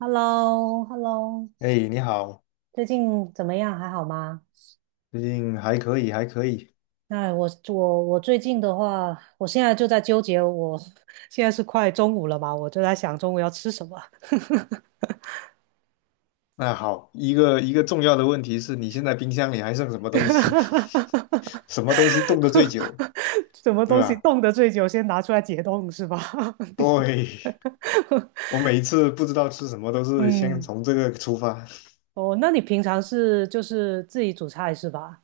h e l l o h e l l o 哎，你好，最近怎么样？还好吗？最近还可以，还可以。那我最近的话，我现在就在纠结我，现在是快中午了嘛，我就在想中午要吃什么，那好，一个重要的问题是你现在冰箱里还剩什么东西？什么东西冻得最久，什么对东西吧？冻得最久，先拿出来解冻是吧？对，我每一次不知道吃什么，都 是先嗯，从这个出发。哦，那你平常是就是自己煮菜是吧？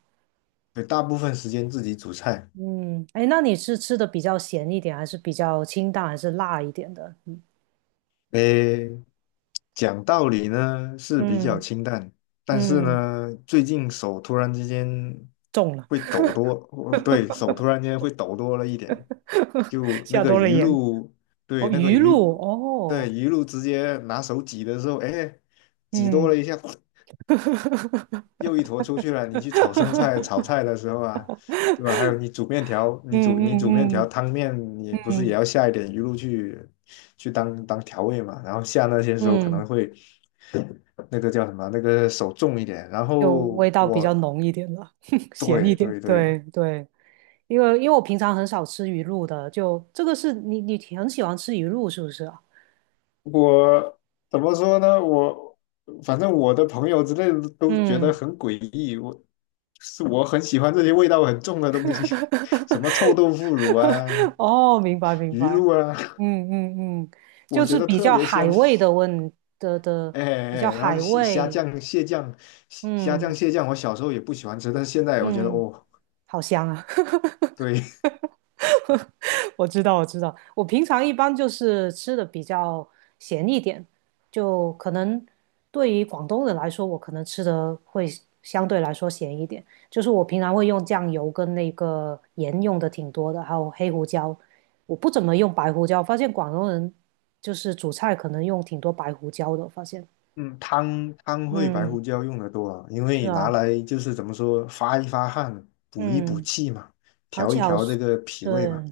对，大部分时间自己煮菜。嗯，哎，那你是吃的比较咸一点，还是比较清淡，还是辣一点的？诶，讲道理呢是比较嗯清淡，但是嗯，呢，最近手突然之间中了。会抖多。哦对，手突然间会抖多了一点，就那下个多了鱼盐。露，对，哦，那个鱼鱼，露，对，哦，鱼露直接拿手挤的时候，哎，挤多了嗯 一下，又一坨出去了。你去炒生菜、炒 菜的时候啊，对吧？还有你煮面条，你煮面嗯条、嗯汤面，你嗯不是也要嗯下一点鱼露去去当调味嘛？然后下那些时候可能嗯，会那个叫什么，那个手重一点。然就后味道比较我浓一点了，咸一对点。对对，对对，因为我平常很少吃鱼露的，就这个是你挺很喜欢吃鱼露是不是啊？我怎么说呢？我反正我的朋友之类的都觉得嗯，很诡异，我很喜欢这些味道很重的东西。什么臭豆 腐乳啊、哦，明白明鱼白，露啊。嗯嗯嗯，我就觉是得比特较别海香。味的问的，哎哎，比哎较然后海蟹虾味，酱、蟹酱、虾酱、嗯蟹酱，我小时候也不喜欢吃，但是现在我觉得嗯，哦，好香啊，对。我知道，我知道，我平常一般就是吃的比较咸一点，就可能对于广东人来说，我可能吃的会相对来说咸一点。就是我平常会用酱油跟那个盐用的挺多的，还有黑胡椒，我不怎么用白胡椒。发现广东人就是煮菜可能用挺多白胡椒的，发现。嗯，汤会白嗯，胡椒用的多啊，因是为拿啊，来就是怎么说发一发汗，补一补嗯。气嘛，而调且一好调这个脾对，胃嘛。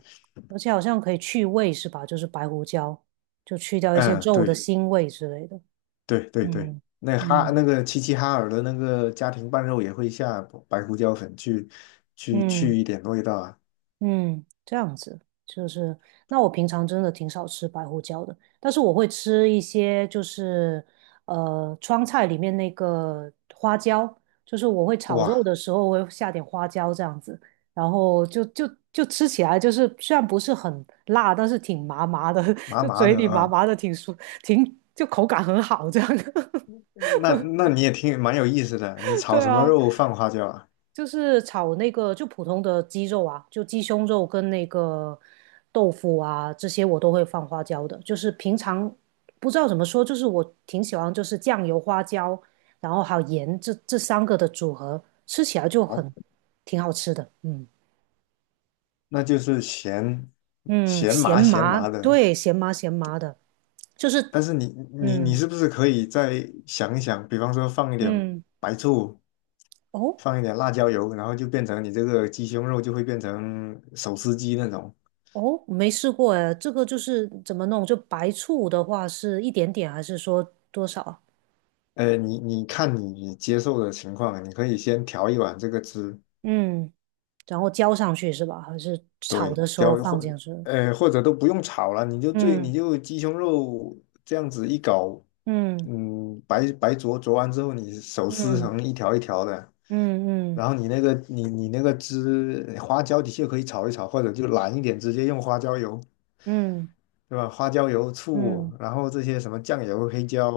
而且好像可以去味是吧？就是白胡椒，就去掉一些嗯，肉的对腥味之类的。对对对，嗯那哈嗯，那个齐齐哈尔的那个家庭拌肉也会下白胡椒粉去去嗯。去一点味道啊。嗯，这样子就是，那我平常真的挺少吃白胡椒的，但是我会吃一些，就是川菜里面那个花椒，就是我会炒肉哇，的时候我会下点花椒这样子，然后就就吃起来就是虽然不是很辣，但是挺麻麻的，麻就麻嘴的里麻啊，麻的，挺舒，挺就口感很好这样。那那你也挺蛮有意思的，你炒对什么啊，肉放花椒啊？就是炒那个就普通的鸡肉啊，就鸡胸肉跟那个豆腐啊，这些我都会放花椒的。就是平常不知道怎么说，就是我挺喜欢就是酱油、花椒，然后还有盐这三个的组合，吃起来就哦，很挺好吃的。嗯那就是咸嗯，咸咸麻咸麻，麻的。对，咸麻咸麻的，就是但是你嗯是不是可以再想一想，比方说放一点嗯白醋，哦放一点辣椒油，然后就变成你这个鸡胸肉就会变成手撕鸡那种。哦，没试过哎，这个就是怎么弄？就白醋的话是一点点还是说多少啊？呃，你看你接受的情况，你可以先调一碗这个汁。嗯。然后浇上去是吧？还是炒对，的时候放进去？呃或者都不用炒了，你就最嗯你就鸡胸肉这样子一搞。嗯嗯，白灼完之后，你手撕嗯成一条一条的，嗯然嗯后你那个汁花椒的确可以炒一炒，或者就懒一点，直接用花椒油。嗯对吧？花椒油、醋，嗯，然后这些什么酱油、黑椒，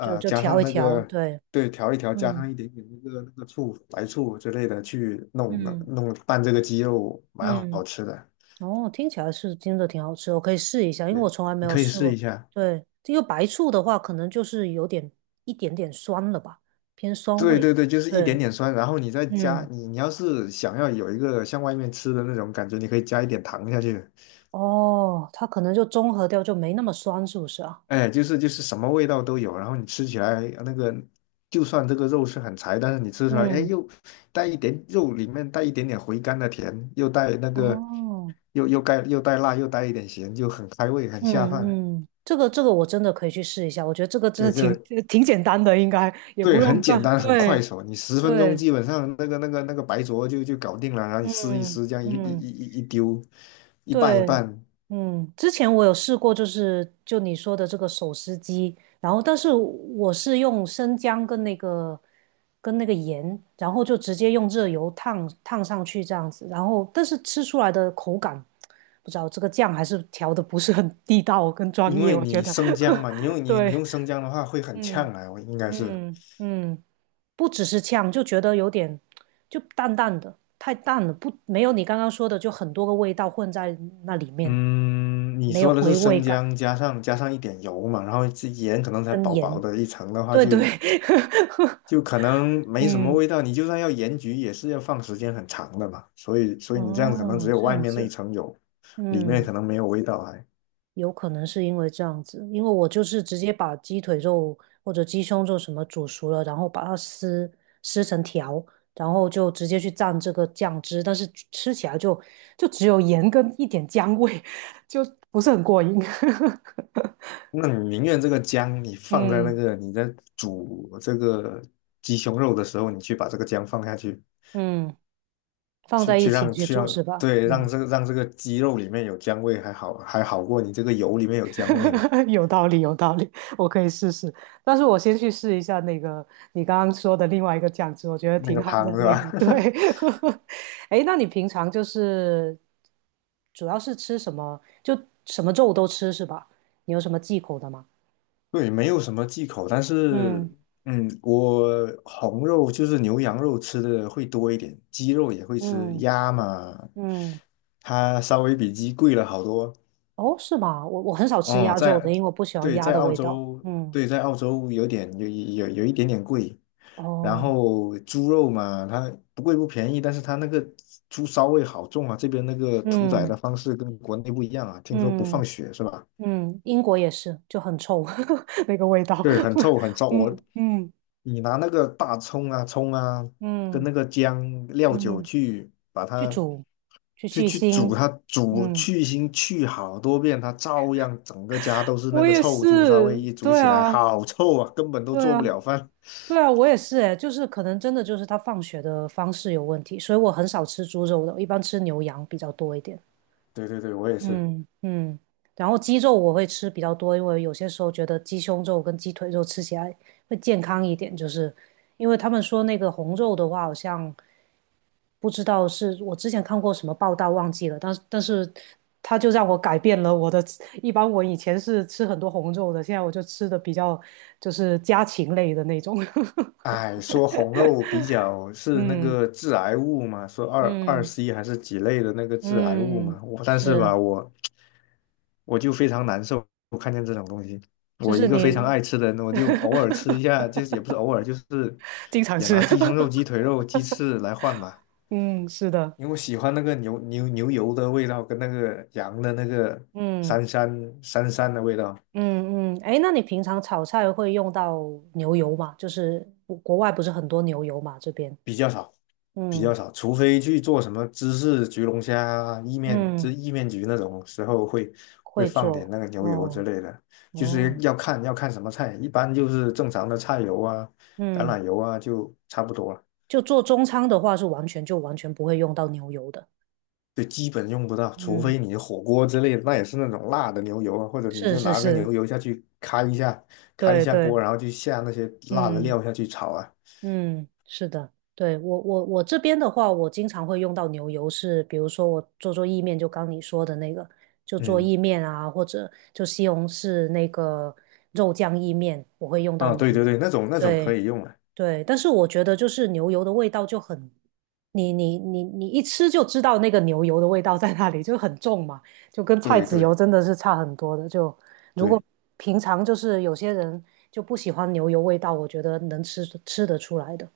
就就加调上一那调，个，对，对，调一调，加嗯上一点点那个醋、白醋之类的去弄的，嗯弄拌这个鸡肉，蛮好嗯，吃的。哦，听起来是真的挺好吃，我可以试一下，因为我对，从来没你有可以试试过。一下。对，这个白醋的话，可能就是有点一点点酸了吧，偏酸对味。对对，就是一点对，点酸，然后你再加，嗯，你你要是想要有一个像外面吃的那种感觉，你可以加一点糖下去。哦，它可能就中和掉，就没那么酸，是不是啊？哎，就是什么味道都有，然后你吃起来那个，就算这个肉是很柴，但是你吃出来，哎，嗯，又带一点肉里面带一点点回甘的甜，又带那个哦。又带辣，又带一点咸，就很开胃，很下饭。嗯嗯，这个我真的可以去试一下，我觉得这个真对，的挺 挺简单的，应该也不用很简干。单，很快对手，你十分钟对，基本上那个白灼就搞定了，然后你撕一嗯撕，这样一一一嗯一一丢，一拌一对，拌。嗯，之前我有试过，就是就你说的这个手撕鸡，然后但是我是用生姜跟那个盐，然后就直接用热油烫烫上去这样子，然后但是吃出来的口感，不知道这个酱还是调的不是很地道跟专因业，为我觉你得，生姜嘛，你用 你你对，用生姜的话会很嗯。呛啊，我应该是。嗯嗯，不只是呛，就觉得有点就淡淡的，太淡了，不，没有你刚刚说的，就很多个味道混在那里面，嗯，你没有说的是回味生感姜加上一点油嘛，然后这盐可能才跟薄薄盐。的一层的话对就，对，就可能没什么嗯，味道。你就算要盐焗，也是要放时间很长的嘛。所以嗯，你这样可能哦，只有这外样面那一子，层有，里面嗯。可能没有味道还。有可能是因为这样子，因为我就是直接把鸡腿肉或者鸡胸肉什么煮熟了，然后把它撕撕成条，然后就直接去蘸这个酱汁，但是吃起来就只有盐跟一点姜味，就不是很过瘾。那你宁愿这个姜你放在那嗯个你在煮这个鸡胸肉的时候，你去把这个姜放下去，嗯，放去在一去起让去去煮是让吧？对让嗯 这个让这个鸡肉里面有姜味，还好过你这个油里面有姜味呢。有道理，有道理，我可以试试。但是我先去试一下那个你刚刚说的另外一个酱汁，我觉得那个挺好的汤是那个。吧？对，哎那你平常就是主要是吃什么？就什么肉都吃是吧？你有什么忌口的吗？对，没有什么忌口，但是，嗯嗯，我红肉就是牛羊肉吃的会多一点，鸡肉也会吃，嗯鸭嘛，嗯，它稍微比鸡贵了好多。哦，是吗？我很少吃哦，鸭肉的，在，因为我不喜欢对，鸭在的澳味道。洲，嗯，对，在澳洲有点有一点点贵。然哦，后猪肉嘛，它不贵不便宜，但是它那个猪骚味好重啊，这边那个屠宰嗯的方式跟国内不一样啊，听说不放嗯血是吧？嗯，英国也是，就很臭 那个味道。对，很臭很 臭，嗯嗯。你拿那个大葱啊、葱啊，跟嗯那个姜、料酒嗯，去把去它煮，去去去煮腥，它，煮嗯，去腥去好多遍，它照样整个家都是那我个也臭猪烧是，味，一煮对起来啊，好臭啊，根本都对做不啊，了饭。对啊，我也是诶，就是可能真的就是他放血的方式有问题，所以我很少吃猪肉的，我一般吃牛羊比较多一点。对对对，我也是。嗯嗯，然后鸡肉我会吃比较多，因为有些时候觉得鸡胸肉跟鸡腿肉吃起来会健康一点，就是因为他们说那个红肉的话，好像不知道是我之前看过什么报道忘记了，但是它就让我改变了我的，一般我以前是吃很多红肉的，现在我就吃的比较就是家禽类的那种，哎，说红肉比较 是那嗯个致癌物嘛，说二 嗯 C 还是几类的那个致癌物嗯，嘛，我但是是，吧，我我就非常难受，我看见这种东西，就我是一个非常你 爱吃的人，我就偶尔吃一下，就是也不是偶尔，就是经常也吃，拿鸡胸肉、鸡腿肉、鸡翅来换吧，嗯，是的。因为我喜欢那个牛油的味道跟那个羊的那个嗯膻膻膻的味道。嗯嗯，哎，那你平常炒菜会用到牛油吗？就是国外不是很多牛油嘛，这边，比较少，比较嗯少，除非去做什么芝士焗龙虾啊、意面、这嗯，意面焗那种时候会会放点做，那个牛油之哦类的，就是哦，要看什么菜，一般就是正常的菜油啊、橄嗯，榄油啊就差不多了，就做中餐的话是完全就完全不会用到牛油的，就基本用不到，除嗯，非你火锅之类的，那也是那种辣的牛油啊，或者你是就是拿个是，牛油下去开一下，开一对下锅，对，然后就下那些辣的嗯。料下去炒啊。嗯，是的，对，我这边的话，我经常会用到牛油是，比如说我做做意面，就刚你说的那个，就做嗯，意面啊，或者就西红柿那个肉酱意面，我会用到啊，对牛对对，油。那种那种可对以用了，对，但是我觉得就是牛油的味道就很，你一吃就知道那个牛油的味道在那里，就很重嘛，就跟菜对籽油对真的是差很多的。就如果对。平常就是有些人就不喜欢牛油味道，我觉得能吃吃得出来的。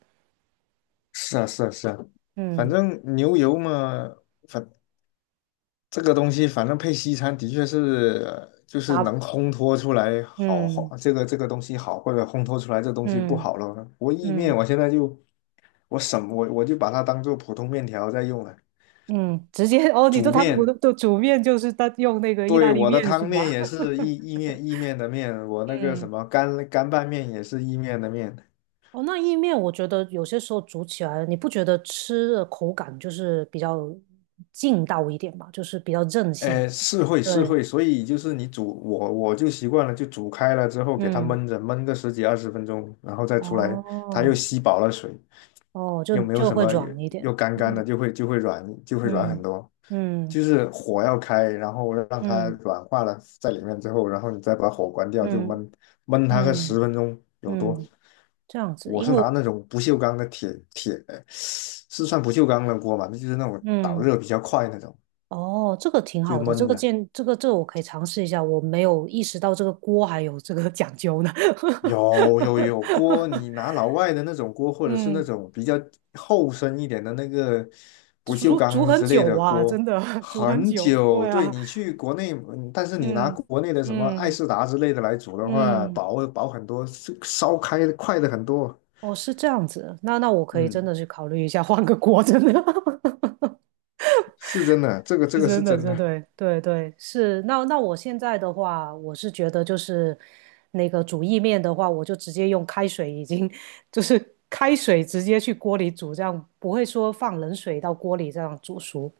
是啊，是啊，是啊，反嗯正牛油嘛，反这个东西，反正配西餐的确是，呃就是能打烘托出来好，嗯好这个东西好，或者烘托出来这东西不嗯好了。我意面，嗯我什么我我就把它当做普通面条在用了。嗯，直接哦，你说煮他们不面，都煮面就是他用那个意大对，利我的面是汤面吧？也 是意面的面，我那个什嗯，么干拌面也是意面的面。哦，那意面我觉得有些时候煮起来，你不觉得吃的口感就是比较劲道一点嘛，就是比较韧性。呃，是对，会，所以就是你煮，我就习惯了，就煮开了之后给它嗯，焖着，焖个10几20分钟，然后再出来，它又哦，吸饱了水，哦，就又没有就什会么，又软一点。又干的，嗯就会软，就会软很嗯多。嗯就是火要开，然后让它嗯软化了在里面之后，然后你再把火关掉，就嗯焖它个十嗯分钟有多。嗯，这样子，我因是为拿我那种不锈钢的，是算不锈钢的锅嘛？那就是那种导嗯热比较快那种，哦，这个挺就好的，这焖个着。建，这个我可以尝试一下，我没有意识到这个锅还有这个讲究呢。有 锅，你拿老外的那种锅，或者是那嗯，种比较厚身一点的那个这不锈煮煮钢很之类久的啊，真锅，的 煮很很久。久。对对啊，你去国内，嗯但是你拿嗯国内的什么爱嗯仕达之类的来煮的话，嗯，薄薄很多，是烧开的快的很多。哦，是这样子，那那我可以真嗯，的去考虑一下换个锅，真的。是真的，这个这是个真是的，真这的，对对对是。那那我现在的话，我是觉得就是那个煮意面的话，我就直接用开水，已经 就是开水直接去锅里煮，这样不会说放冷水到锅里这样煮熟。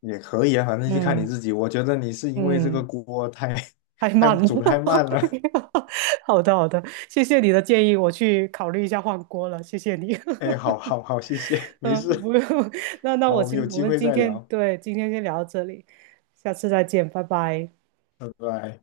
也可以啊，反正就看你嗯自己。我觉得你是因为这个嗯，锅太 太 太慢了。煮的太慢了。好的好的，谢谢你的建议，我去考虑一下换锅了，谢谢你。哎，好好好，谢谢，没嗯，不事。用。那好，我们有我机们会今再天聊，今天先聊到这里，下次再见，拜拜。拜拜。